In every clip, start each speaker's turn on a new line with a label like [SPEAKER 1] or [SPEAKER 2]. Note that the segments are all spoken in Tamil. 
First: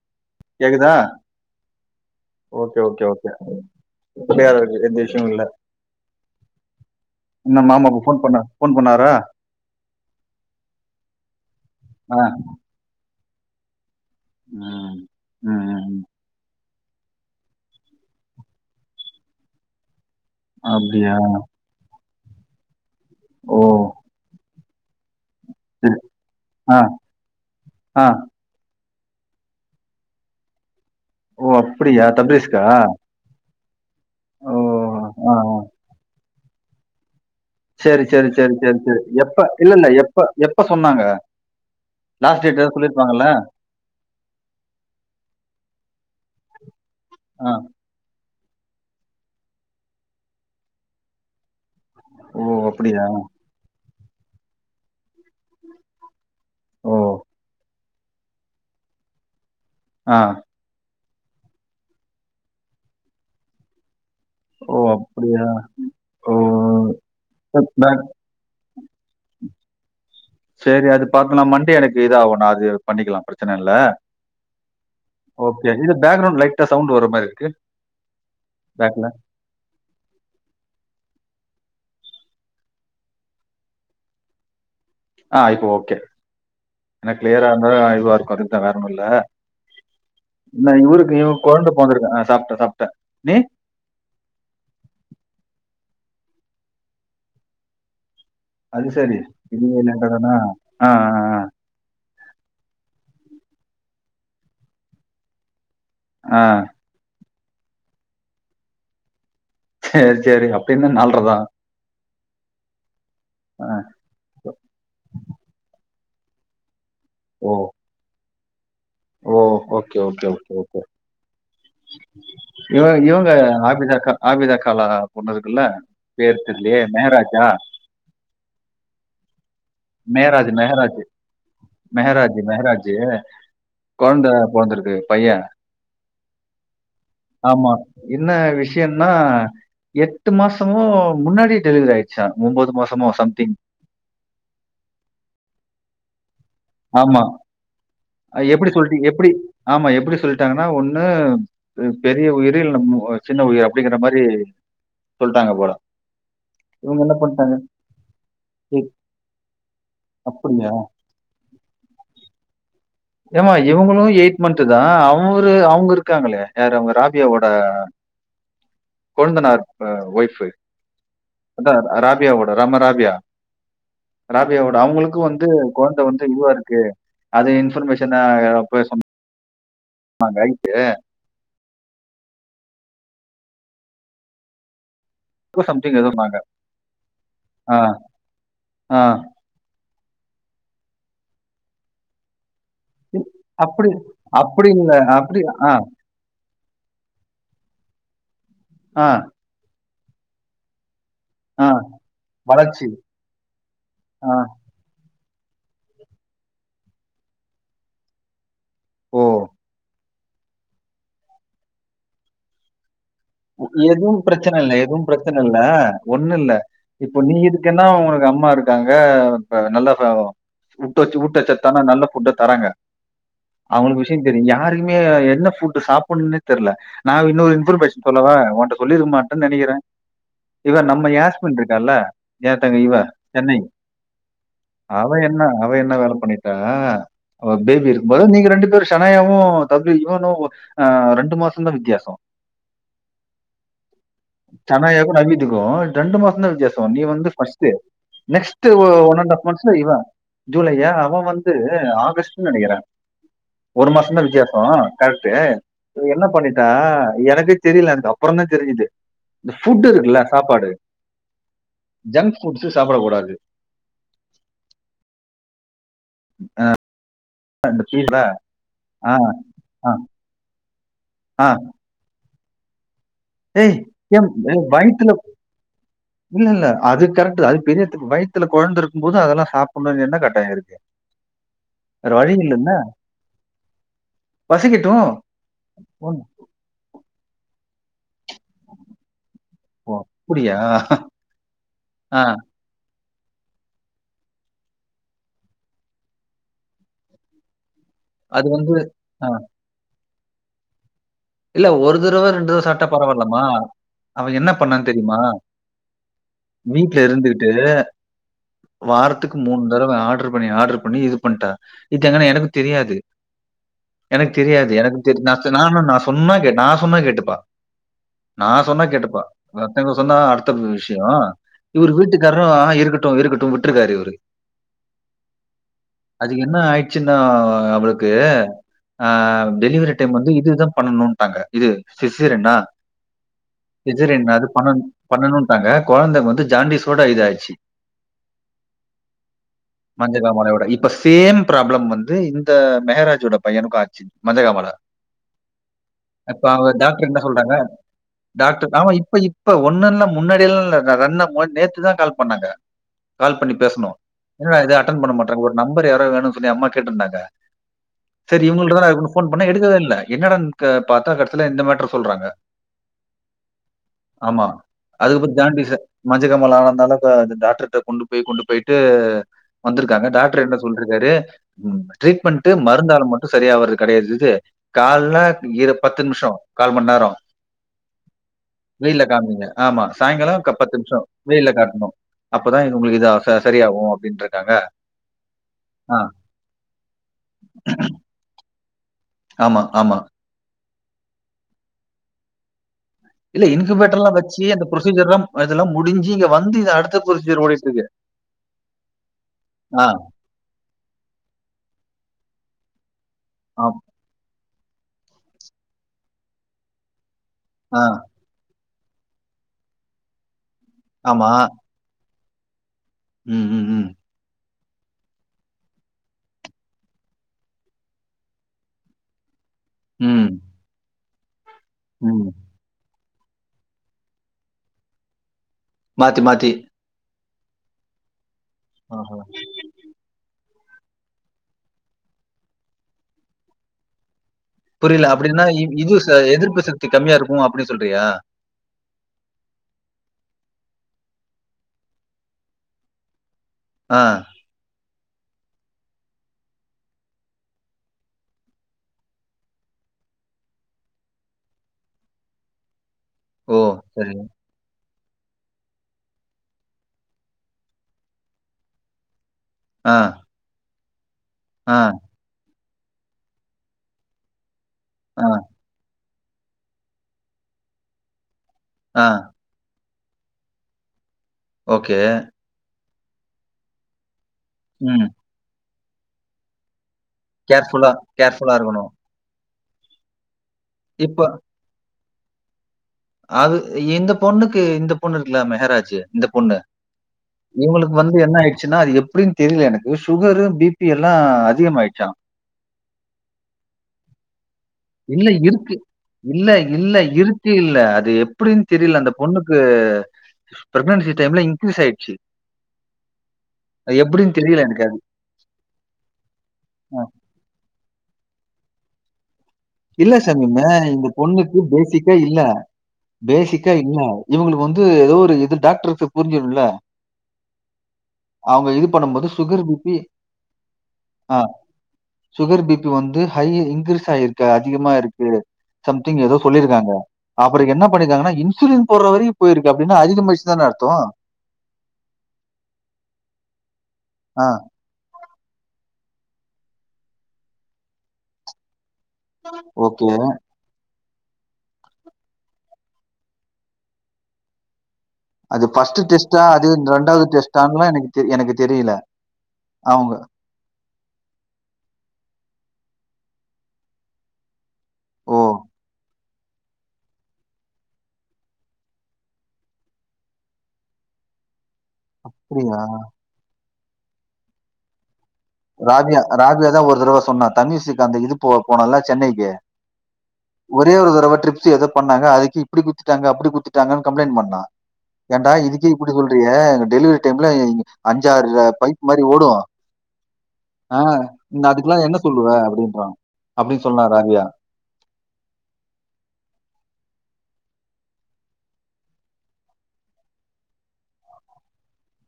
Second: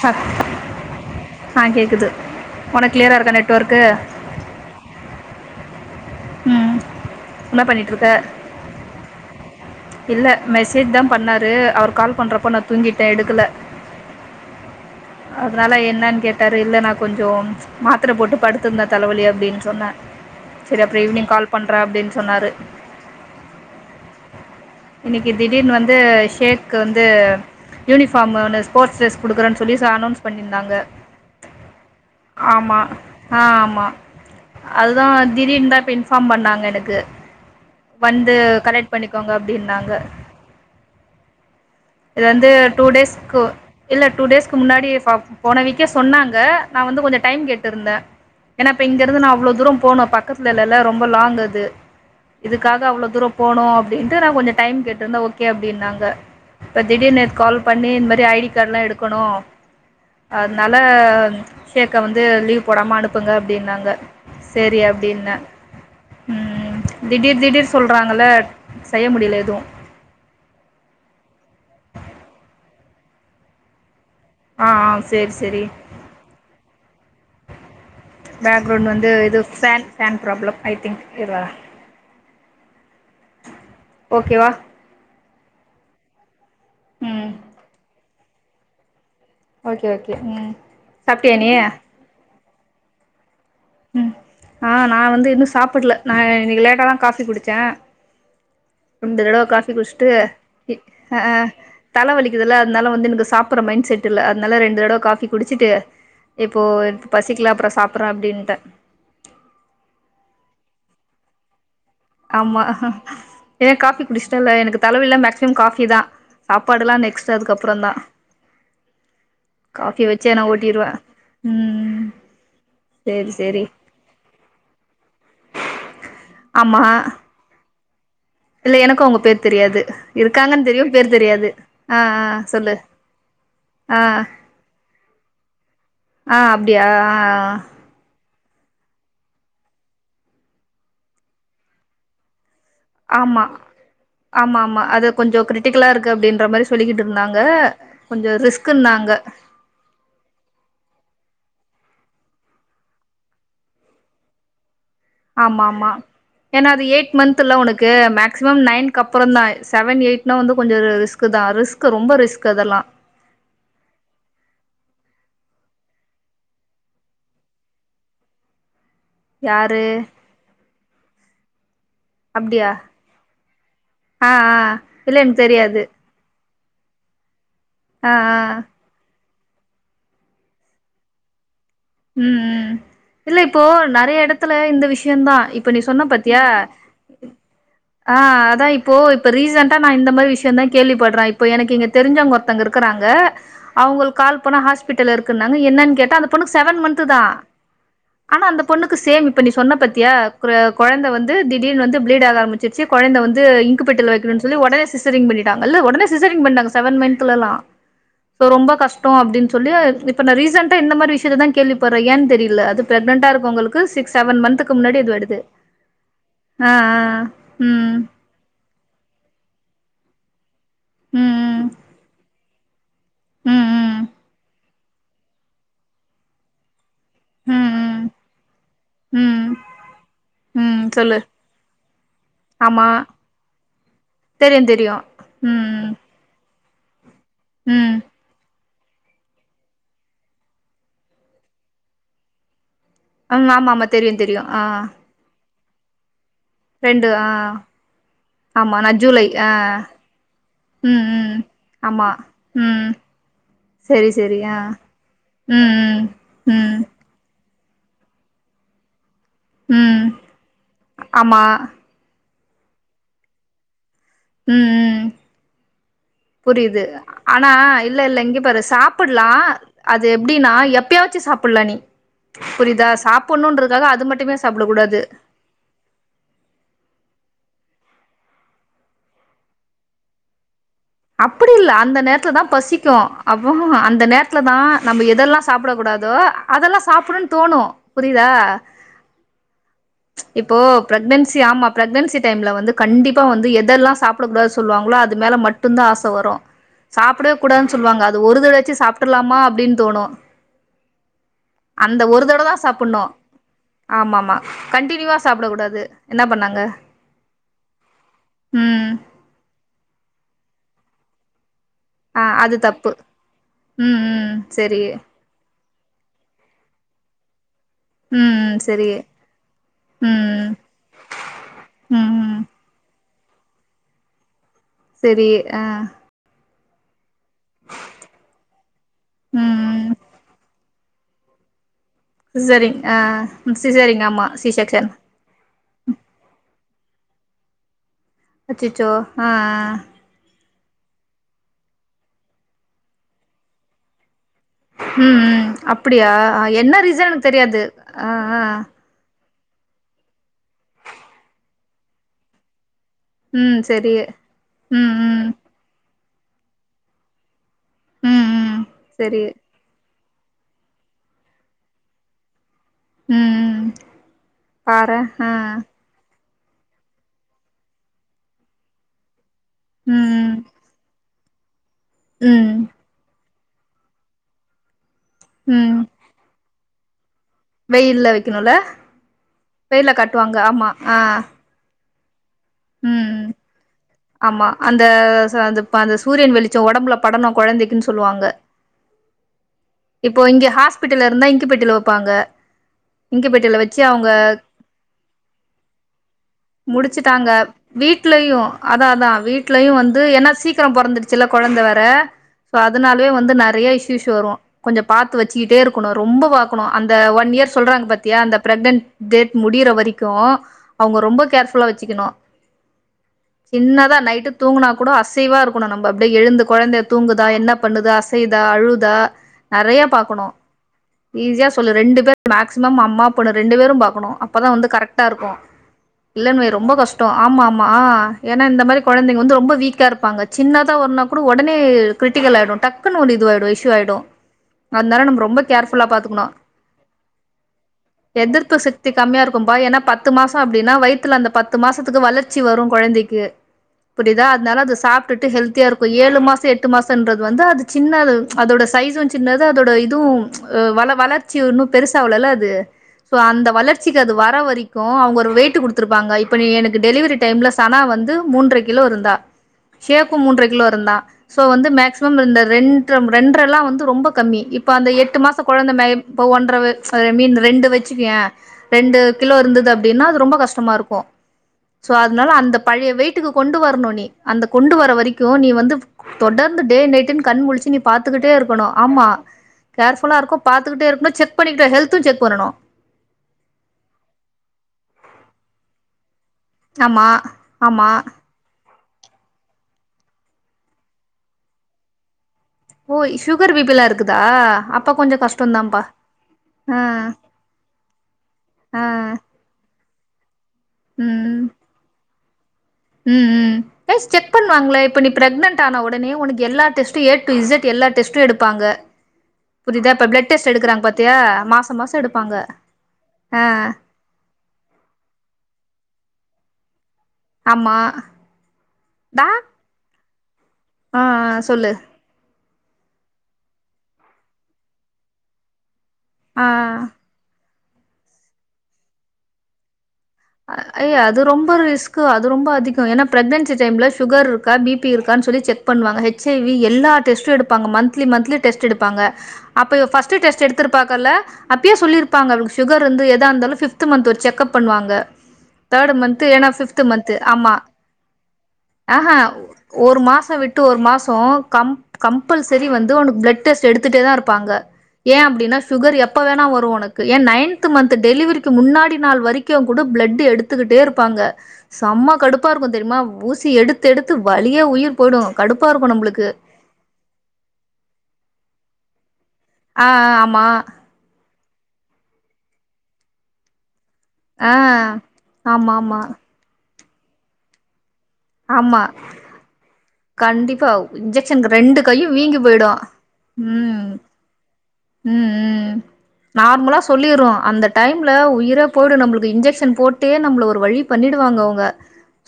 [SPEAKER 1] ச
[SPEAKER 2] கேக்குதா
[SPEAKER 1] ஆ கேக்குது உனக்கு க்ளியராக இருக்கா நெட்ஒர்க்கு
[SPEAKER 2] க்ளியாரா தா இருக்கு எந்த இஷியு இல்ல
[SPEAKER 1] ம் என்ன பண்ணிட்டு
[SPEAKER 2] மாமாக்கு
[SPEAKER 1] இருக்க
[SPEAKER 2] ஃபோன் பண்ண ஃபோன் பண்ணாரா
[SPEAKER 1] இல்ல மெசேஜ் தா பண்ணாரு அவரு கால்
[SPEAKER 2] ஆ
[SPEAKER 1] பண்றப்போ ந தூங்கிட்டே எடுக்கல
[SPEAKER 2] உம்
[SPEAKER 1] அதனால என்னன்னு கேட்டாரு இல்ல நா கொஞ்சோ மாத்திர போட்டு படுத்திருந்தே தலவலி அப்டின் சொன்னாரு செரி அப்புறோ
[SPEAKER 2] அப்படியா
[SPEAKER 1] ஈவினிங் கால் பண்ற அப்டின்னு சொன்னாரு
[SPEAKER 2] ஓ
[SPEAKER 1] இன்னைக்கி திடீர்னு வந்து
[SPEAKER 2] சரி.
[SPEAKER 1] ஷேக்கு
[SPEAKER 2] ஆ
[SPEAKER 1] வந்து
[SPEAKER 2] ஆ
[SPEAKER 1] யூனிஃபார்ம் ஒன்னு ஸ்போர்ட்ஸ் ட்ரெஸ் கொடுக்குறேன்னு சொல்லி அனௌன்ஸ் பண்ணியிருந்தாங்க
[SPEAKER 2] ஓ அப்படியா தப்ரீஸ்கா
[SPEAKER 1] ஆமா ஆ ஆமா
[SPEAKER 2] ஓ
[SPEAKER 1] அதுதா
[SPEAKER 2] ஆ ஆ.
[SPEAKER 1] திடீர்னு தா இப்ப இன்ஃபார்ம் பண்ணாங்க எனக்கு
[SPEAKER 2] செரி செரி
[SPEAKER 1] வந்து
[SPEAKER 2] செரி செரி
[SPEAKER 1] கலெக்ட்
[SPEAKER 2] செரி
[SPEAKER 1] பண்ணிக்கோங்க
[SPEAKER 2] எப்ப இல்ல இல்ல
[SPEAKER 1] அப்படின்னாங்க
[SPEAKER 2] எப்ப எப்ப சொன்னாங்க
[SPEAKER 1] இது
[SPEAKER 2] லாஸ்ட்
[SPEAKER 1] வந்து
[SPEAKER 2] டேட் ஏதாவது
[SPEAKER 1] டூ
[SPEAKER 2] சொல்லிருப்பாங்கல்ல
[SPEAKER 1] டேஸ்கு இல்ல டூ டேஸ்க்கு முன்னாடி இன்பாம் போன வீக்கே சொன்னாங்க நா வந்து கொஞ்ச டைம்
[SPEAKER 2] ஆ
[SPEAKER 1] கேட்டுருந்தே ஏன்னா இப்ப இங்கிருந்து நா அவ்ளோ தூரோ போணு பக்கத்துல இல்லல ரொம்ப லாங் அது
[SPEAKER 2] ஓ
[SPEAKER 1] இதுக்காக
[SPEAKER 2] அப்படியா
[SPEAKER 1] அவ்ளோ தூரம் போனு அப்டின்ட்டு நா கொஞ்சோ டைம் கேட்ருந்தே ஓகே அப்டின்னாங்க இப்ப
[SPEAKER 2] ஓ
[SPEAKER 1] திடீர்னு நேத்து கால் பண் ண்ணே இந்த மாதிரி ஐடி காட் லா எடுக்கணு
[SPEAKER 2] ஆ
[SPEAKER 1] அனால ஷேக்க வந்து லீவ் போடாம அனுப்புங்க அப்டின்னாங்க
[SPEAKER 2] ஓ
[SPEAKER 1] என்ன
[SPEAKER 2] அப்படியா ஓ
[SPEAKER 1] ம் திடீர் திடீர்
[SPEAKER 2] பேக்
[SPEAKER 1] சொல்றாங்கல செய்ய முடியல எது
[SPEAKER 2] செரி அது பாக்கலா மண்டே எனக்கு இதா ஆகு நா அது பண்ணிக்கலா பிரச்சன இல்ல
[SPEAKER 1] ஆ ஆ சேரி சேரி
[SPEAKER 2] ஓகே இது பேக்ரவுண்ட் லைட்டா சவுண்ட் வர மாரி இருக்கு
[SPEAKER 1] பேக்ரவுண்ட்
[SPEAKER 2] பேக்ல.
[SPEAKER 1] வந்து இது fan fan problem I think இவ ஓகே வா
[SPEAKER 2] ஆ இப்போ ஓகே ஏனா
[SPEAKER 1] ம்
[SPEAKER 2] க்ளியரா இருந்தா தா நல்ல இதுவா இருக்கு அதுக் தா வேற ஒன்னுல்ல
[SPEAKER 1] ஓகே ஓகே ம்
[SPEAKER 2] என்ன இவுருக்கு நியூ
[SPEAKER 1] சாப்ட்டியா நீ
[SPEAKER 2] கொழந்த பொறந்திருக்கு ஆ சாப்ட்டே சாப்ட்டே நீ
[SPEAKER 1] ம் ஆ நா வந்து இன்னு சாப்பிட்ல நா இன்னைக்கி லேட்டா தா காஃபி குடிச்சே
[SPEAKER 2] அது சரி.
[SPEAKER 1] ரெண்டு தடவ காஃபி குஸ்ட்டு
[SPEAKER 2] இல்லைன்றதுனா
[SPEAKER 1] இ
[SPEAKER 2] ஆ, ஆ,
[SPEAKER 1] அ அ
[SPEAKER 2] ஆ.
[SPEAKER 1] தல வலிக்குதுல்ல அத்னால வந்து எனக்கு சாப்பட்ற மைண்ட் செட் இல்ல அத்னால ரெண்டு தடவ காஃபி குடிச்சிட்டு
[SPEAKER 2] ஆ.
[SPEAKER 1] இப்போ ப்ப பசிக்கல அப்பறோ சாப்பட்றே அப்டின்ட்ட
[SPEAKER 2] சேரி சேரி அப்டின்னா நால்ர தா
[SPEAKER 1] ஆமா
[SPEAKER 2] ஆ.
[SPEAKER 1] ஏ காஃபி குடிஸ்ட்டல்ல எனக்கு தலவல்னா மேக்சிமம் காஃபி தா சாப்பாடெல்லா நெக்ஸ்ட்டு
[SPEAKER 2] ஓ!
[SPEAKER 1] அதுக்கப்பறந்தா
[SPEAKER 2] ஓ ஓகே ஓகே
[SPEAKER 1] நா
[SPEAKER 2] ஓகே ஓகே
[SPEAKER 1] ஓட்டிருவே ம்
[SPEAKER 2] இவ இவுங்க
[SPEAKER 1] சேரி சேரி
[SPEAKER 2] ஆபிதாக்கா ஆபிதாக்காலா பொண்ணுருக்குல்ல பேர் தெர்லியே
[SPEAKER 1] ஆமா
[SPEAKER 2] மேராஜா
[SPEAKER 1] இல்ல எனக்கு அவுங்க பேர் தெரியாது
[SPEAKER 2] மெஹராஜ்,
[SPEAKER 1] இருக்காங்கன் தெரியு
[SPEAKER 2] மெஹராஜ்,
[SPEAKER 1] பேர் தெரியாது ஆ ஆ சொல்லு
[SPEAKER 2] கு
[SPEAKER 1] ஆ
[SPEAKER 2] கொழந்த பொறந்திருக்கு பைய
[SPEAKER 1] ஆ அப்டியா ஆ
[SPEAKER 2] ஆமா என்ன விஷ்யன்னா எட்டு மாசமோ முன்னாடியே டெலிவரி ஆய்ர்ச்சா ஒம்போது மாச
[SPEAKER 1] ஆமா ஆமா ஆமா அது கொஞ்சோ கிரிட்டிக்கலா இருக்கு அப்டின்ற மாரி
[SPEAKER 2] ஆமா.
[SPEAKER 1] சொல்லிக்கிட்ருந்தாங்க கொஞ்ச
[SPEAKER 2] அஹ் எப்படி சொல்லிட்டு
[SPEAKER 1] ரிஸ்க்குன்னாங்க
[SPEAKER 2] எப்படி ஆமா எப்புடி சொல்ட்டாங்கனா ஒன்னு இத் பெரிய உயிரு இல்னம் ஓ சின்ன உயிரு அப்டிங்கிற மாரி சொல்ட்டாங்க போல.
[SPEAKER 1] ஆமாமா ஏனா அது
[SPEAKER 2] இவங்க என்ன
[SPEAKER 1] எய்ட்
[SPEAKER 2] பண்ணிட்டாங்க
[SPEAKER 1] மன்த்துல்ல உனக்கு மேக்சிமம்
[SPEAKER 2] ஏய்
[SPEAKER 1] நைன்க் அப்பறந்தா செவன் எய்ட்னா வந்து
[SPEAKER 2] அப்படியா?
[SPEAKER 1] கொஞ்சோ ரி ரிஸ்க் கு தா ரிஸ்க்கு ரொம்ப ரிஸ்க் அதெல்லா
[SPEAKER 2] ஏமா இவுங்களு எய்ட் மன்த்து தா அவுரு அவுங்க இருக்காங்களே யாரு அவுங்க ராபியாவோட கொழுந்தனார்
[SPEAKER 1] யாரு
[SPEAKER 2] அ ஒய்ஃபு அதா அ ரா பியாவோட
[SPEAKER 1] அப்டியா
[SPEAKER 2] நம்ம ராபியா
[SPEAKER 1] ஆ ஆ
[SPEAKER 2] ராபியாவோட
[SPEAKER 1] இல்ல
[SPEAKER 2] அவுங்களுக்கு
[SPEAKER 1] எனக்கு
[SPEAKER 2] வந்து
[SPEAKER 1] தெரியாது
[SPEAKER 2] கொழந்த வந்து இதுவா இருக்கு அது
[SPEAKER 1] ஆ
[SPEAKER 2] இன்ஃபர்மேஷனா
[SPEAKER 1] ஆ
[SPEAKER 2] ஆப்ரேஷ் நாங்க ரைட்டு
[SPEAKER 1] ம் ம் இல்ல இப்போ நெறைய எடத்துல இந்த விஷ் யந்தா இப்ப நீ
[SPEAKER 2] சம்திங்
[SPEAKER 1] சொன்ன
[SPEAKER 2] ஏதோ சொன்னாங்க.
[SPEAKER 1] பத்தியா ஆ அதா இப்போ
[SPEAKER 2] ஆ.
[SPEAKER 1] இப்ப ரீசன்ட் டா நா இந்த மாரி விஷ்யந்தா நா கேள்விப்பட்றே இப்ப எனக்கு இங்க தெரிஞ்சவ்ங்க ஒரு த்தங்க இருக்கறாங்க
[SPEAKER 2] ம். அப்படி
[SPEAKER 1] அவுங்கள்க் கால் பண்ணா
[SPEAKER 2] அப்படி இல்ல.
[SPEAKER 1] ஹாஸ்பிட்டல்
[SPEAKER 2] அப்படி
[SPEAKER 1] இருக்குனாங்க
[SPEAKER 2] ஆ,
[SPEAKER 1] என்னன் கேட்டா அந்த பொண்ணுக்கு செவன் மன்த்து தா ஆனா அந்த பொண்ணுக்கு
[SPEAKER 2] ஆ,
[SPEAKER 1] சேம் இப்ப நீ சொன்ன பத்தியா க்குற கொழந்த வந்து
[SPEAKER 2] ஆ.
[SPEAKER 1] திடீர்னு வந்து ப்ளீட் ஆக ஆரம்பிச்சிருச்சு
[SPEAKER 2] வளர்ச்சி.
[SPEAKER 1] கொழந்த வந்து இன்க்குபெட்டர்ல
[SPEAKER 2] ஆ.
[SPEAKER 1] வெக்கணுன் சொல்லி ஒடனே சி் செரிங் பண்ணீட்டாங்க இல்ல ஒடனே சிசெரிங் பண்ணாங்க செவன் மன்த்துலெல்லா சோ ரொம்ப கஷ்டோ
[SPEAKER 2] ஓ!
[SPEAKER 1] அப்டின் சொல்லி ப் இப்ப நா ரீசன்ட்டா இந்த மாரி விஷ்யத்த தா கேள்விபட்ற ஏன் தெரீல அது ப்ரெக்னன்ட்டா இரு
[SPEAKER 2] உ எதுவு பிரச்சனில்ல எதுவு பிரச்சனில்ல ஒன்னுல்ல
[SPEAKER 1] ஆ ஆ
[SPEAKER 2] இப்ப நீ இருக்கன்னா
[SPEAKER 1] ம்
[SPEAKER 2] உனக்கு அம்மா இருக் காங்க இப்ப நல்ல [unintelligible] உட்டச்சு
[SPEAKER 1] ம்
[SPEAKER 2] ஊட்டச்சத்தானா நல்ல ஃபுட்ட தராங்க
[SPEAKER 1] ம்
[SPEAKER 2] அவுங்ளுக்கு
[SPEAKER 1] ம்
[SPEAKER 2] விஷ்யோ தெரிஞ்சா யாருக்குமே அ என்ன ஃபுட் சாப்புட்ணுனே தெர்ல நா
[SPEAKER 1] ம்
[SPEAKER 2] இன்னோரு இன்ஃபர்மேஷன்
[SPEAKER 1] ம்
[SPEAKER 2] சொல்லவா உன்ட்ட சொல்லீர்க்க மாட்டன்
[SPEAKER 1] ம்
[SPEAKER 2] நெனைக்கிற இவ
[SPEAKER 1] ம்
[SPEAKER 2] நம்ம
[SPEAKER 1] சொல்லு
[SPEAKER 2] யாஸ்மின்ருக்கால்ல நேத் அங்க
[SPEAKER 1] ஆமா
[SPEAKER 2] இவ சென்னை
[SPEAKER 1] தெரியு தெரியு
[SPEAKER 2] அவ என்ன அவ
[SPEAKER 1] ம்
[SPEAKER 2] என்ன வேல பண்ணீர்க்கா அவ
[SPEAKER 1] ம்
[SPEAKER 2] பேபி
[SPEAKER 1] ம்
[SPEAKER 2] இருக்கும்போதே நீங்க ரெண்டு பேரு செனாயாவு தம்பி இவனு ஆ ரெண்டு மாசந்தா வித்யாசோ
[SPEAKER 1] அவ் ஆமாமா
[SPEAKER 2] செனாயாக்கு நவிதுக்கு ரெண்டு மாசந்தா வித்தியாச நீ
[SPEAKER 1] ரெண்டு ஆ
[SPEAKER 2] வந்து ஃபஸ்ட் நெக்ஸ்ட்
[SPEAKER 1] ஆமா நா
[SPEAKER 2] ஒன்
[SPEAKER 1] ஜூலை
[SPEAKER 2] அண்ட் ஆஃப்
[SPEAKER 1] ஆ
[SPEAKER 2] மந்தஸ்ல இவ ஜூலையா
[SPEAKER 1] ம்
[SPEAKER 2] அவ
[SPEAKER 1] ம்
[SPEAKER 2] வந்து
[SPEAKER 1] ஆமா
[SPEAKER 2] ஆகஸ்ட்னு நெனைக்கிற
[SPEAKER 1] ம்
[SPEAKER 2] ஒரு
[SPEAKER 1] செரி
[SPEAKER 2] மாசந்தா
[SPEAKER 1] செரி ஆ
[SPEAKER 2] வித்தியாச கரெடு
[SPEAKER 1] ம்
[SPEAKER 2] என்ன
[SPEAKER 1] ம்
[SPEAKER 2] பண்ணிட்ட
[SPEAKER 1] ம்
[SPEAKER 2] எனக்கே தெரில எனக்கு அப்புற தா தெரிஞ்சுது இந்த ஃபுட்டு
[SPEAKER 1] ம்
[SPEAKER 2] இருக்குல்ல சாப்பாடு
[SPEAKER 1] ஆமா
[SPEAKER 2] ஜங்க் ஃபுட்ஸ் சாப்டக் கூடாது
[SPEAKER 1] ம் ம் புரியுது ஆனா
[SPEAKER 2] இந்த
[SPEAKER 1] இல்ல இல்ல
[SPEAKER 2] பீஸா
[SPEAKER 1] இங்க பாரு
[SPEAKER 2] ஆ,
[SPEAKER 1] சாப்புலா
[SPEAKER 2] ஆ,
[SPEAKER 1] அது எப்டினா எப்பயாச்சு
[SPEAKER 2] ஆ.
[SPEAKER 1] சாப்புலா நீ புரியுதா
[SPEAKER 2] ஏய்!
[SPEAKER 1] சாப்புணுன்றருக்காக அது
[SPEAKER 2] ஏன்
[SPEAKER 1] மட்டுமே
[SPEAKER 2] ஏய்,
[SPEAKER 1] சாப்ட கூடாது
[SPEAKER 2] வயித்துல இல்ல இல்ல அது கரெக்ட அது பெரிய தப்பு வய்த்துல கொழந்த இருக்கும் போது அதெல்லா சாப்புணுனு என்ன கட்டாயம் இருக்கு
[SPEAKER 1] அப்படி இல்ல அந்த
[SPEAKER 2] வேற
[SPEAKER 1] நேரத்துல
[SPEAKER 2] வழி
[SPEAKER 1] தா
[SPEAKER 2] இல்லல்ல.
[SPEAKER 1] பசிக்கும் அப்போ அந்த நேரத்துல தா
[SPEAKER 2] பசிக்கட்டும்.
[SPEAKER 1] நம்ம எதெல்லாம் சாப்பிட கூடாதோ
[SPEAKER 2] ஒண்ணு
[SPEAKER 1] அதெல்லா சாப்பிடணுனு தோணு புரியுதா
[SPEAKER 2] ஓ!
[SPEAKER 1] இப்போ
[SPEAKER 2] அப்படியா?
[SPEAKER 1] பிரெக்னன்சி ஆமா பிரெக்னன்சி
[SPEAKER 2] ஆ
[SPEAKER 1] டைம்ல வந்து கண்டிப்பா வந்து எதெல்லா சாப்பிடக் கூடாதுன் சொல்லுவாங்களோ அது மேல மட் ட்டுந்தா ஆச வரு சாப்பிடவே கூடாது சொல்லுவாங்க அது அத ஒரு தடவயாச்சு
[SPEAKER 2] ஆ
[SPEAKER 1] சாப்டுர்லாமா அப்டினு தோணு
[SPEAKER 2] இல்ல ஒரு
[SPEAKER 1] அந்த
[SPEAKER 2] தரவ
[SPEAKER 1] தடவ
[SPEAKER 2] ரெண்டு
[SPEAKER 1] தா
[SPEAKER 2] தரவ சாப்டா
[SPEAKER 1] சாப்புட்ணு
[SPEAKER 2] பரவாலமா அவ
[SPEAKER 1] ஆமாமா
[SPEAKER 2] என்ன பண்ணான்
[SPEAKER 1] கண்டினியூவா
[SPEAKER 2] தெரிமா
[SPEAKER 1] சாப்பிடக் கூடாது என்ன பண்ணாங்க
[SPEAKER 2] வீட்ல இருந்துட்டு
[SPEAKER 1] ம்
[SPEAKER 2] வாரத்துக்கு மூணு தடவ ஆடுரு பண்ணி ஆடுரு பண்ணி இது பண்டா
[SPEAKER 1] ஆ
[SPEAKER 2] இத்தெங்கன்னா எனக்கு
[SPEAKER 1] அது தப்பு
[SPEAKER 2] தெரியாது
[SPEAKER 1] ம்
[SPEAKER 2] எனக்கு
[SPEAKER 1] ம்
[SPEAKER 2] தெரியாது
[SPEAKER 1] செரி
[SPEAKER 2] எனக்கு தெரினா இத்த நார்மலா நா சொன்னா கேட் நா சொன்னா கேட்டுப்பா
[SPEAKER 1] ம்
[SPEAKER 2] நா
[SPEAKER 1] ம்
[SPEAKER 2] சொன்னா
[SPEAKER 1] செரி
[SPEAKER 2] கேட்டுப்பா அடுத்தவங்க சொன்னா
[SPEAKER 1] ம்
[SPEAKER 2] அடுத்தடுத்த விஷயோ இவரு
[SPEAKER 1] ம்
[SPEAKER 2] வீட்டுக்கார்
[SPEAKER 1] ம்
[SPEAKER 2] அப்றோ ஆ இருக்கட்டு இருக்கட்டு விட்ருகாரு இவரு
[SPEAKER 1] செரி அ
[SPEAKER 2] அதுக் என்ன ஆயிச்சின்னா அவுளுக்கு ஆ
[SPEAKER 1] ம்
[SPEAKER 2] டெலிவரி
[SPEAKER 1] ம்
[SPEAKER 2] டைம் வந்து இதுதா பண்ணணுடாங்க இது சிசேரியனா
[SPEAKER 1] சிசரிங் ஆ சிசரிங் ஆமா
[SPEAKER 2] சிசேரியன் அது
[SPEAKER 1] சி
[SPEAKER 2] பண்ணனு
[SPEAKER 1] செக்ஷன்
[SPEAKER 2] பண்ணணுட்டாங்க கொழந்த வந்து ஜாண்டிஸோட இது ஆச்சு
[SPEAKER 1] அச்சச்சோ அ அ
[SPEAKER 2] மஞ்சகாமலயோட இப்ப சேம் ப்ராப்ளம் வந்து இந்த மெகராஜோட பையனுக்கு ஆச்சு மஞ்சகாமல
[SPEAKER 1] ம் ம் அப்படியா அ என்ன ரீசன்னு
[SPEAKER 2] டாக்டர்
[SPEAKER 1] எனக்கு
[SPEAKER 2] சொல்றாங்க?
[SPEAKER 1] தெரியாது அ அ
[SPEAKER 2] டாக்டர் ஆமா இப்பலி இப்ப ஒன்னுல்ல முன்னாடி எல்லா இல்ல ரண்ன நேத்துதா கால் பண்ணாங்க கால் பண்ணி
[SPEAKER 1] ம்
[SPEAKER 2] பேசுணு
[SPEAKER 1] செரி
[SPEAKER 2] என்னடா இது
[SPEAKER 1] ம்
[SPEAKER 2] அட்டன் பண்ண
[SPEAKER 1] ம்
[SPEAKER 2] மாட்ராங்க ஒரு நம்பர் யாரோ வேணு சொல்லி அம்மா கேட்ருந்தாங்க
[SPEAKER 1] ம்
[SPEAKER 2] செரி
[SPEAKER 1] ம்
[SPEAKER 2] இவுங்குள்ட தான இருக்கனு
[SPEAKER 1] செரி
[SPEAKER 2] ஃபோன் பண்ண எடுக்கவே இல்ல என்னடான்க பாத்தா கடசில இந்த மேட்ர சொல்றாங்க
[SPEAKER 1] ம் ம்
[SPEAKER 2] ஆமா
[SPEAKER 1] பாறே ஆ
[SPEAKER 2] அதுக்கப் ஜாண்டிஸ மஞ்சகமால ஆனதுனால அந்த டாக்டர்ட கொண்டு போய் கொண்டு போயிட்டு வந்திருக்காங்க
[SPEAKER 1] ம்
[SPEAKER 2] டாக்டர் என்ன சொல்லிருக்காரு ட்ரீட்மெண்ட்டு
[SPEAKER 1] ம்
[SPEAKER 2] மருந்தாள மட் சரிய வறது கடையாது இது கால்ல இர்ர
[SPEAKER 1] ம்
[SPEAKER 2] பத்து நிமிஷோ கால் மண் நேரோ
[SPEAKER 1] வெயில்ல வைக்கணுல
[SPEAKER 2] வெயில காமீங்க ஆமா
[SPEAKER 1] வெயில்ல
[SPEAKER 2] சாய்ங்காலோ
[SPEAKER 1] காட்டுவாங்க ஆமா
[SPEAKER 2] பத்து
[SPEAKER 1] ஆ
[SPEAKER 2] நிமிஷோ வெயில காட்ணு அப்பதா இது உங்ளுக்கு இது
[SPEAKER 1] ம்
[SPEAKER 2] ச சரியாகும்
[SPEAKER 1] ஆமா
[SPEAKER 2] அப்டின்ருக்காங்க
[SPEAKER 1] அந்த அந்த
[SPEAKER 2] ஆ
[SPEAKER 1] சூரியன் வெளிச்சோ ஒடம்புல படனு கொழந்தைக்குன் சொல்லுவாங்க
[SPEAKER 2] ஆமா ஆமா
[SPEAKER 1] இப்போ இங்க ஹாஸ்பிட்டல இருந்தா இன்குபேட்டுல வப்பாங்க
[SPEAKER 2] இல்ல இன்குபேட்டர்லா வச்சு அந்த ப்ரொசீஜர்லா இதெல்லா முடிஞ்சி இங்க வந்து இது அடுத்த
[SPEAKER 1] முடிச்சுட்டாங்க
[SPEAKER 2] ப்ரொசீஜர் ஓடிட்
[SPEAKER 1] வீட்லயு அதா அதா வீட்லயு
[SPEAKER 2] ஆ,
[SPEAKER 1] வந்து ஏனா சிக் சீக்கிரம் பொறந்திருச்சில்ல கொழந்தை வேற சோ அதனாலயே வந்து நெறயா
[SPEAKER 2] ஆம்,
[SPEAKER 1] இஷ்யூஷ் வரு கொஞ்சோ பாத்து வெச்சுகிட்டே இருக்கணு ரொம்ப பாக்கணு அந்த ஒன் இயர்
[SPEAKER 2] ஆ,
[SPEAKER 1] சொல்றாங்க பாத்தியா அந்த ப்ரெக்னன் டேட் முடியற வரைக்கு அவுங்க ரொம்ப
[SPEAKER 2] ஆமா.
[SPEAKER 1] கேர்ஃபுல்லா வெச்சிக்கணு
[SPEAKER 2] ம், ம், ம்,
[SPEAKER 1] சின்னதா நைட்டு தூங்னா கூட அசைவா இருக்கணு நம்ம அப்டே எழுந்து கொழந்த தூங்குதா என்ன பண்ணுது அசைதா அழுதா நெறையா பாக்கணு
[SPEAKER 2] ம்,
[SPEAKER 1] ஈஸியா சொல்லு ரெண்டு பேர்
[SPEAKER 2] ம்.
[SPEAKER 1] மேக்சிமம் அம்மா பொண்ணு ரெண்டு பேரு பாக்கணு அப்பதா வந்து கரெக்ட்டா இருக்கு
[SPEAKER 2] மாத்தி,
[SPEAKER 1] இல்லன்னு வை
[SPEAKER 2] மாத்தி.
[SPEAKER 1] ரொம்ப கஷ் டோ ஆமாமா ஏனா இந்த மாரி
[SPEAKER 2] ஆஹா.
[SPEAKER 1] கொழந்தைங்க வந்து ரொம்ப வீக்கா இருப்பாங்க சின்னதா ஒண்ணா கூட ஒடனே க்ரிட்டிக்கல் ஆயிடு டக்குன்னு ஒரு இதுவாயிடு இஷ்யூ ஆயிடு அதனால
[SPEAKER 2] புரில
[SPEAKER 1] நம்ம ரொம்ப
[SPEAKER 2] அப்டினா இ
[SPEAKER 1] கேர்ஃபுல்லா
[SPEAKER 2] இது
[SPEAKER 1] பாத்துக்கணு
[SPEAKER 2] எதிர்ப்பு சக்தி கம்மியா இருக்கு அப்டின் சொல்றியா
[SPEAKER 1] உப்பு சக்தி கம்மியா இருக்கும்பா ஏனா பத்து மாசோ அப்டினா வயித்ல அந்த பத்து மாசத்துக்கு வளர்ச்சி வரு கொழந்தைக்கு
[SPEAKER 2] ஆ.
[SPEAKER 1] புரிதா அதனால அத சா ட்டுட்டு ஹெல்தியா இருக்கு ஏழு மாசோ எட்டு மாசோன்றது வந்து அது சின்ன ம்ச் அதோட சைஸ் வந் சின்னது அதோட இதுவும் ம்ச் வள வளர்ச்சி இன்னு பெருசாவலல்ல அது சோ அந்த
[SPEAKER 2] ஓ!
[SPEAKER 1] வளர்ச்சிக்கு அது
[SPEAKER 2] சரி.
[SPEAKER 1] வர வரை க்கு அவுங்க ஒரு வெயிட் குடுத்திருப்பாங்க இப்போ நீ எனக்கு டெலிவரி டைம்ல சனா வந்து மூன்ற கிலோ இருந்தா
[SPEAKER 2] ஆ,
[SPEAKER 1] ஷேக்கூ மூன்ற கிலோ இருந்தான் சோ வந்து
[SPEAKER 2] ஆ,
[SPEAKER 1] மேக்சிமம் இந்த ரெண்ற ரெண்றல்லா வந்து ரொம்ப கம்மி இப் இப்ப அந்த எட்டு
[SPEAKER 2] ஆ,
[SPEAKER 1] மாச கொழந்த மே இப்ப ஒன்ற ஐ மீன் ரெண்டு வெச்சுக்கயே ரெண்டு
[SPEAKER 2] ஆ.
[SPEAKER 1] கிலோ இருந்தது அப்டினா அது ரொம்ப கஷ்டமா இருக்கு சோ
[SPEAKER 2] ஓகே.
[SPEAKER 1] அதனால அந்த பழைய வெயிட் க்கு கொண்டு வரணு நீ அந்த கொண்டு வர்ற
[SPEAKER 2] ம்.
[SPEAKER 1] வரைக்கு நீ வந்து தொடர்ந்து டே நைட்டுனு கண்முழிச்சி நீ
[SPEAKER 2] கேர்ஃபுல்லா
[SPEAKER 1] பாத்துகிட்டே இரு
[SPEAKER 2] கேர்ஃபுல்லா இருக்கணும்.
[SPEAKER 1] ப்பா கேர்ஃபுலா இருக்கு பாத்துகிட்டே இருக்கணு
[SPEAKER 2] இப்ப
[SPEAKER 1] செக் பண்ணிட்டே ஹெல்த்து செக் பண்ணணு
[SPEAKER 2] அது இந்த பொண்ணுக்கு இந்த பொண்ணு இருக்கல்ல மெஹராஜ் இந்த பொண்ணு
[SPEAKER 1] ஆமா ஆமா
[SPEAKER 2] இவுங்களுக்கு வந்து என்ன ஆயிடுச்சுன்னா அது எப்டின் தெரில எனக்கு சுகரு பி பி எல்லா அதிகமாயிச்சான்
[SPEAKER 1] ஓய் சுகர் பி பி எல்லா இருக்குதா அப்பா கொஞ்சோ
[SPEAKER 2] இல்ல இருக்கு.
[SPEAKER 1] கஷ்டந்தான்பா
[SPEAKER 2] இல்ல இல்ல இருக்கு இல்ல அது எப்டின்னு தெரில அந்த பொண்ணுக்கு பிரெகனன்சி
[SPEAKER 1] ம்
[SPEAKER 2] டைம்ல இன்கிரீஸ் ஆயிடுச்சு
[SPEAKER 1] ம் ம்
[SPEAKER 2] அது
[SPEAKER 1] ஏ செக்
[SPEAKER 2] எப்படின்னு தெரியல
[SPEAKER 1] பண்ணுவாங்ளே
[SPEAKER 2] எனக்கு அது.
[SPEAKER 1] இப்ப ப்ரெக்னட் ஆன உடனே உனக்கு எல்லா டெஸ்ட்டு ஏ டூ இசட் எல்லா டெஸ்ட்டு எடுப்பாங்க புரியுதா இப்ப
[SPEAKER 2] இல்ல
[SPEAKER 1] பிளட் டெஸ்ட்
[SPEAKER 2] சாமிங்க
[SPEAKER 1] எடுக்கறாங்க
[SPEAKER 2] இந்த
[SPEAKER 1] பாத்தியா
[SPEAKER 2] பொண்ணுக்கு
[SPEAKER 1] மாச மாச
[SPEAKER 2] பேசிக்கா
[SPEAKER 1] எடுப்பாங்க
[SPEAKER 2] இல்ல பேசிக்கா இல்ல இவங்களுக்கு வந்து ஒரு இது டாக்டர்க்கு புரிஞ்சிருமல்ல
[SPEAKER 1] ஆமா
[SPEAKER 2] அவுங்க இது பண்ணும்போது
[SPEAKER 1] டா
[SPEAKER 2] சுகர் பி பி
[SPEAKER 1] ஆ ஆ
[SPEAKER 2] அ
[SPEAKER 1] சொல்லு
[SPEAKER 2] சுகர் பி பி வந்து ஹை இன்கிரீஸ் ஆயிருக்கு அதிகமா இருக்கு சம்திங் எதோ
[SPEAKER 1] ஆ
[SPEAKER 2] சொல்லிருக்காங்க அப்றோ என்ன பண்ணிருக்காங்கனா இன்சுலின் போட்ற வரைக்கு போயிருக்கு அப்டினா அதிகமாயிருச்
[SPEAKER 1] ஏய் அது ரொம்ப ரிஸ்க்கு அது ரொம்ப அதிகோ ஏனா பிரக்னன்சி டைம்ல சுகர்
[SPEAKER 2] ஆ
[SPEAKER 1] இருக்கா பி பி இருக்கான் சொல்லி செக் பண்ணுவாங்க எச் ஐ வி எல்லா டெஸ்ட்டு எடுப்பாங்க மந்த்லி மந்த்லி டெஸ்ட்டு எடுப்பாங்க அப்ப இவ
[SPEAKER 2] ஓகே.
[SPEAKER 1] ஃபர்ஸ்ட் டெஸ்ட்டு எடு த்திருப்பாங்கல்ல அப்யே சொல்லிருப்பாங்க அவளுக்கு சுகர் இருந்து எதாயிந்தாலு ஃபிப்த் மந்த் ஒரு செக்கப் பண்ணுவாங்க
[SPEAKER 2] அது
[SPEAKER 1] தேர்டு மந்த்
[SPEAKER 2] டெஸ்ட்டா?
[SPEAKER 1] ஏனா
[SPEAKER 2] அது
[SPEAKER 1] ஃபிப்த்து மந்த் ஆமா
[SPEAKER 2] டெஸ்ட்டான்னுலாம் எனக்கு தெ எனக்கு தெரியல.
[SPEAKER 1] அஹா ஒரு
[SPEAKER 2] அவங்க
[SPEAKER 1] மாசோ வி ட்டு ஒரு மாசோ கம் கம்பல்செரி வந்து உனக்கு பிளட் டெஸ்ட் எடுத்துட்டேதா இருப்பாங்க ஏன்
[SPEAKER 2] ஓ!
[SPEAKER 1] அப்டினா சுகர் எப்ப வேணா வரு உனக்கு ஏனீ நைந்த் மந்த் டெலிவரிக்கு முன்னாடி நாள் வரைக்குங் கூட பிளட் எடுத்துகிட்டே இருப்பாங்க செம்ம கடுப்பா இருக்குந்
[SPEAKER 2] அப்படியா?
[SPEAKER 1] தெரிமா ஊசி எடு த்து எடுத்து வலியே உயிர் போயிடு கடுப்பா இருக்கு
[SPEAKER 2] ராதிகா
[SPEAKER 1] நம்மளுக்கு
[SPEAKER 2] ராதிகாதா ஒரு தரவ சொன்னா தண்ணிஷ்க்கு அந்த இது போ போனோல்ல சென்னைக்கு
[SPEAKER 1] ஆ அ ஆமா
[SPEAKER 2] ஒரே ஒரு தடவ ட்ரிப்ஸ் எத பண்ணாங்க அதுக்கு இப்டி குத்திட்டாங் அப்டி குத்துட்டா டாங்கனு கம்ப்ளைண்ட்
[SPEAKER 1] ஆ
[SPEAKER 2] பண்ணா ஏன்டா
[SPEAKER 1] ஆமா
[SPEAKER 2] இதுக்கே
[SPEAKER 1] ஆமா
[SPEAKER 2] இப்டி சொல்ற ங்க டெலிவரி டைம்ல அஞ்சாரு
[SPEAKER 1] ஆமா
[SPEAKER 2] பைப் மாரி ஓடும்
[SPEAKER 1] கண்டிப்பா
[SPEAKER 2] ஆ
[SPEAKER 1] இன்ஜெக்ஷனுக்கு
[SPEAKER 2] இந்த
[SPEAKER 1] ரெண்டு
[SPEAKER 2] அதுக்கெல்லாம்
[SPEAKER 1] கையு
[SPEAKER 2] என்ன
[SPEAKER 1] வீங்கி
[SPEAKER 2] சொல்லுவ
[SPEAKER 1] போயிடு
[SPEAKER 2] அப்டின்றான். அப்டின்னு சொன்னா ராவியா.
[SPEAKER 1] ம் ம் நார்மலா சொல்லிருவோ அந்த டைம்ல உயிரெ போயி்டு நம்மளுக்கு இன்ஜெக்ஷன் போட்டே நம்மள ஒரு வழி பண்ணிடுவாங்க அவங்க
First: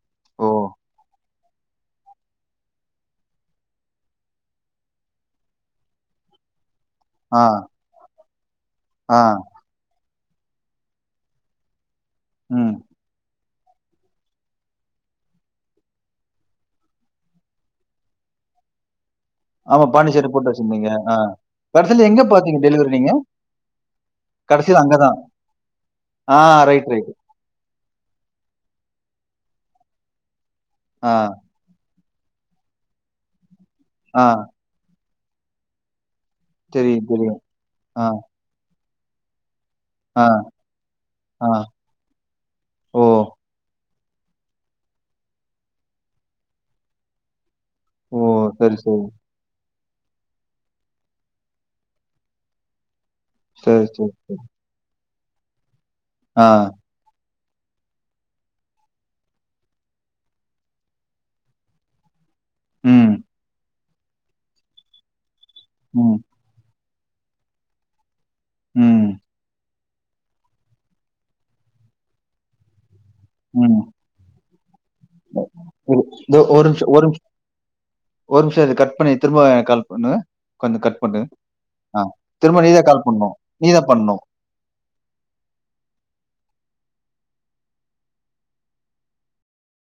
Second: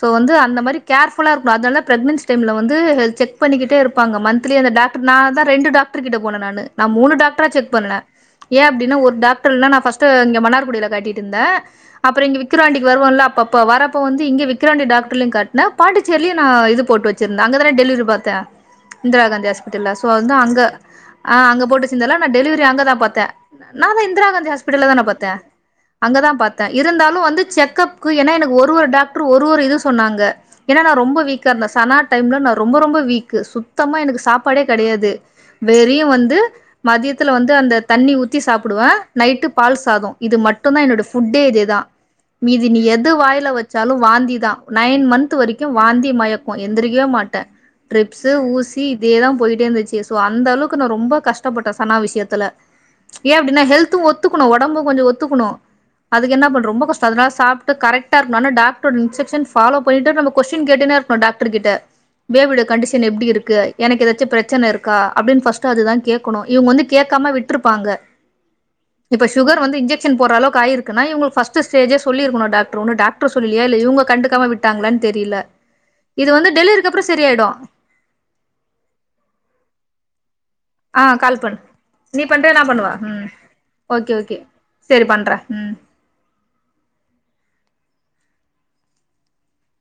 [SPEAKER 1] சோ வந்து
[SPEAKER 2] ஓ!
[SPEAKER 1] அந்த மாரி புல்லாருக்கு அதனால பிரெகனன்சி டைம்ல வந்து ஹெல்த் செக் பண்ணிகிடே இருபாங்க மந்தலி டாக்டர் நா அத ரெண்டு டாக்டர் கிட்ட போன நானு நா மூணு
[SPEAKER 2] ஆ,
[SPEAKER 1] டாக்டரா செக் பண்ணல ஏ அப்டின்னா ஒரு
[SPEAKER 2] ஆ,
[SPEAKER 1] டாக்டர்ல நா ஃபஷ்டு இங்க மன்னார்குடில காட்டிட்டு இருந்த அப்புற இங்க
[SPEAKER 2] ம்.
[SPEAKER 1] விகிராண்டிக்கு வருவொல்ல அப்பப்ப வரப்ப வந்து இங்க விக்கிராண்டி டாக்ட்ர்லயு காட் நா பாண்டிச்சேர்லயு நா இது போட்டு வச்சிருந்தெ அங்கதானே டெலிரி பாத்தெ இந்திரா காந்தி
[SPEAKER 2] ஆமா
[SPEAKER 1] டல்ல சோ
[SPEAKER 2] பாண்டிச்சேரி
[SPEAKER 1] வந்து
[SPEAKER 2] போட்டு
[SPEAKER 1] அங்க
[SPEAKER 2] வச்சிருந்தீங்க.
[SPEAKER 1] ஆ அங்க
[SPEAKER 2] கடைசில
[SPEAKER 1] போட்டுசந்தல்ல
[SPEAKER 2] எங்க
[SPEAKER 1] நா
[SPEAKER 2] பாத்தீங்க
[SPEAKER 1] டெலிவரி அங்கதா
[SPEAKER 2] நீங்க?
[SPEAKER 1] பாாத்தே நா தா இந்திரா காந்தி
[SPEAKER 2] கடைசில
[SPEAKER 1] ஹாஸ்பிட்டல்ல
[SPEAKER 2] அங்க
[SPEAKER 1] தான
[SPEAKER 2] தான்.
[SPEAKER 1] பாத்தே அங்கதா
[SPEAKER 2] ஆ
[SPEAKER 1] பாத்தே
[SPEAKER 2] ரைட், ரைட்.
[SPEAKER 1] இருந்தாலு வந்து செக்கப் ஏன்னா எனக்கு ஒரு ஒரு டாக்டர் ஒரு ஒரு இது சொன்னாங்க ஏன்னா நா
[SPEAKER 2] ஆ,
[SPEAKER 1] ரொம்ப வீக் இருந்த சனா டைம்ல நா ரொம்ப ரொம்ப வீக் சுத்தமா எனக்கு
[SPEAKER 2] ஆ.
[SPEAKER 1] சாப்பாடே கடையாது வெறியு வந்து
[SPEAKER 2] தெரியும்,
[SPEAKER 1] மதியத்தில
[SPEAKER 2] தெரியும்.
[SPEAKER 1] வந்து அந்த
[SPEAKER 2] ஆ,
[SPEAKER 1] தண்ணி ஊத்தி சாப்டுவே நைட்டு பால் சாதம்
[SPEAKER 2] ஆ,
[SPEAKER 1] இது மட் டு தா என்னுட ஃபுட்டே
[SPEAKER 2] ஆ.
[SPEAKER 1] இதுதா மீதி நீ
[SPEAKER 2] ஓ!
[SPEAKER 1] எது வாய்ல வச்சாலு வாந்திதா நைன் மந்த் வரைக்கு வாந்தி மயக்கும் எந்திரக்கவே மாட்டேன்
[SPEAKER 2] ஓ!
[SPEAKER 1] டரிப்ஸ்
[SPEAKER 2] சரி,
[SPEAKER 1] ஊசி
[SPEAKER 2] சரி,
[SPEAKER 1] இதேதான் போயிட்டே இருந்துச்சு சோ அந்த அளவுக்கு நா ரொம்ப கஷ்டப்பட்ட சனா விஷயத்துல ஏன் அப்டின்னா
[SPEAKER 2] சரி,
[SPEAKER 1] ஹெல்த்த்தும்
[SPEAKER 2] சரி.
[SPEAKER 1] ஒத்துக்கணும் ஒடம்பும் கொஞ்ச ஒத்துக்கணும் அது
[SPEAKER 2] ஆ.
[SPEAKER 1] என்ன பண்ற ரொம்ப கஷ்டம் அதனால சாப்ட்டு கரக்டா இரு டாக்டஸ்டோட இன்ஸ்டக்ஷன் ஃபாலோ போயிட்டு நம்ம கொஸ்டின் கேட்டுடே இருக்கோ டாக்டர் கிட்ட பேபியோட கண்டிஷன்
[SPEAKER 2] ம்,
[SPEAKER 1] எப்டி இருக்கு எனக்கு ஏதாச்சும் பிரச்சன இருக்கா அப்டின்னு ஃர்ஸ்ட்ட் அதுதா
[SPEAKER 2] ம்,
[SPEAKER 1] கேக்கணும் இவங்க வந்து கேக்காம விட்டுருப்பாங்க
[SPEAKER 2] ம்
[SPEAKER 1] இப்ப சுகர் வந்து இன்ஜெக்ஷன் போட்ற அளவுக்கு ஆயிருக்குன்னா இங்க ஃபஸ்ட்ஸேஜே சொல்லிருக்கணும் டாக்டர் ஒன்னு டர் சொல்லலியா இல்ல
[SPEAKER 2] ம்.
[SPEAKER 1] இவங்க கண்டுக்காம விட்டாங்களனு தெரில
[SPEAKER 2] இரு
[SPEAKER 1] இது
[SPEAKER 2] இதோ
[SPEAKER 1] வந்து
[SPEAKER 2] ஒரு
[SPEAKER 1] டெலிவரிக்கு
[SPEAKER 2] நிமிஷம் ஒரு
[SPEAKER 1] அப்றம்
[SPEAKER 2] நிமிஷம்
[SPEAKER 1] சரியாயிடும்
[SPEAKER 2] ஒரு நமிஷம் இரு கட் பண்ணி திரும்ப கால் பண்ணு கொஞ்ச கட்
[SPEAKER 1] ஆ
[SPEAKER 2] பண்ண
[SPEAKER 1] கால் பண்ணு
[SPEAKER 2] ஆ
[SPEAKER 1] நீ பண்றியா
[SPEAKER 2] திரும்ப
[SPEAKER 1] நா
[SPEAKER 2] நீதா
[SPEAKER 1] பண்ணவா
[SPEAKER 2] கால்
[SPEAKER 1] ம்
[SPEAKER 2] பண்ணும் நீதா
[SPEAKER 1] ஓகே
[SPEAKER 2] பண்ணும்
[SPEAKER 1] ஓகே சரி பண்றேன் ம்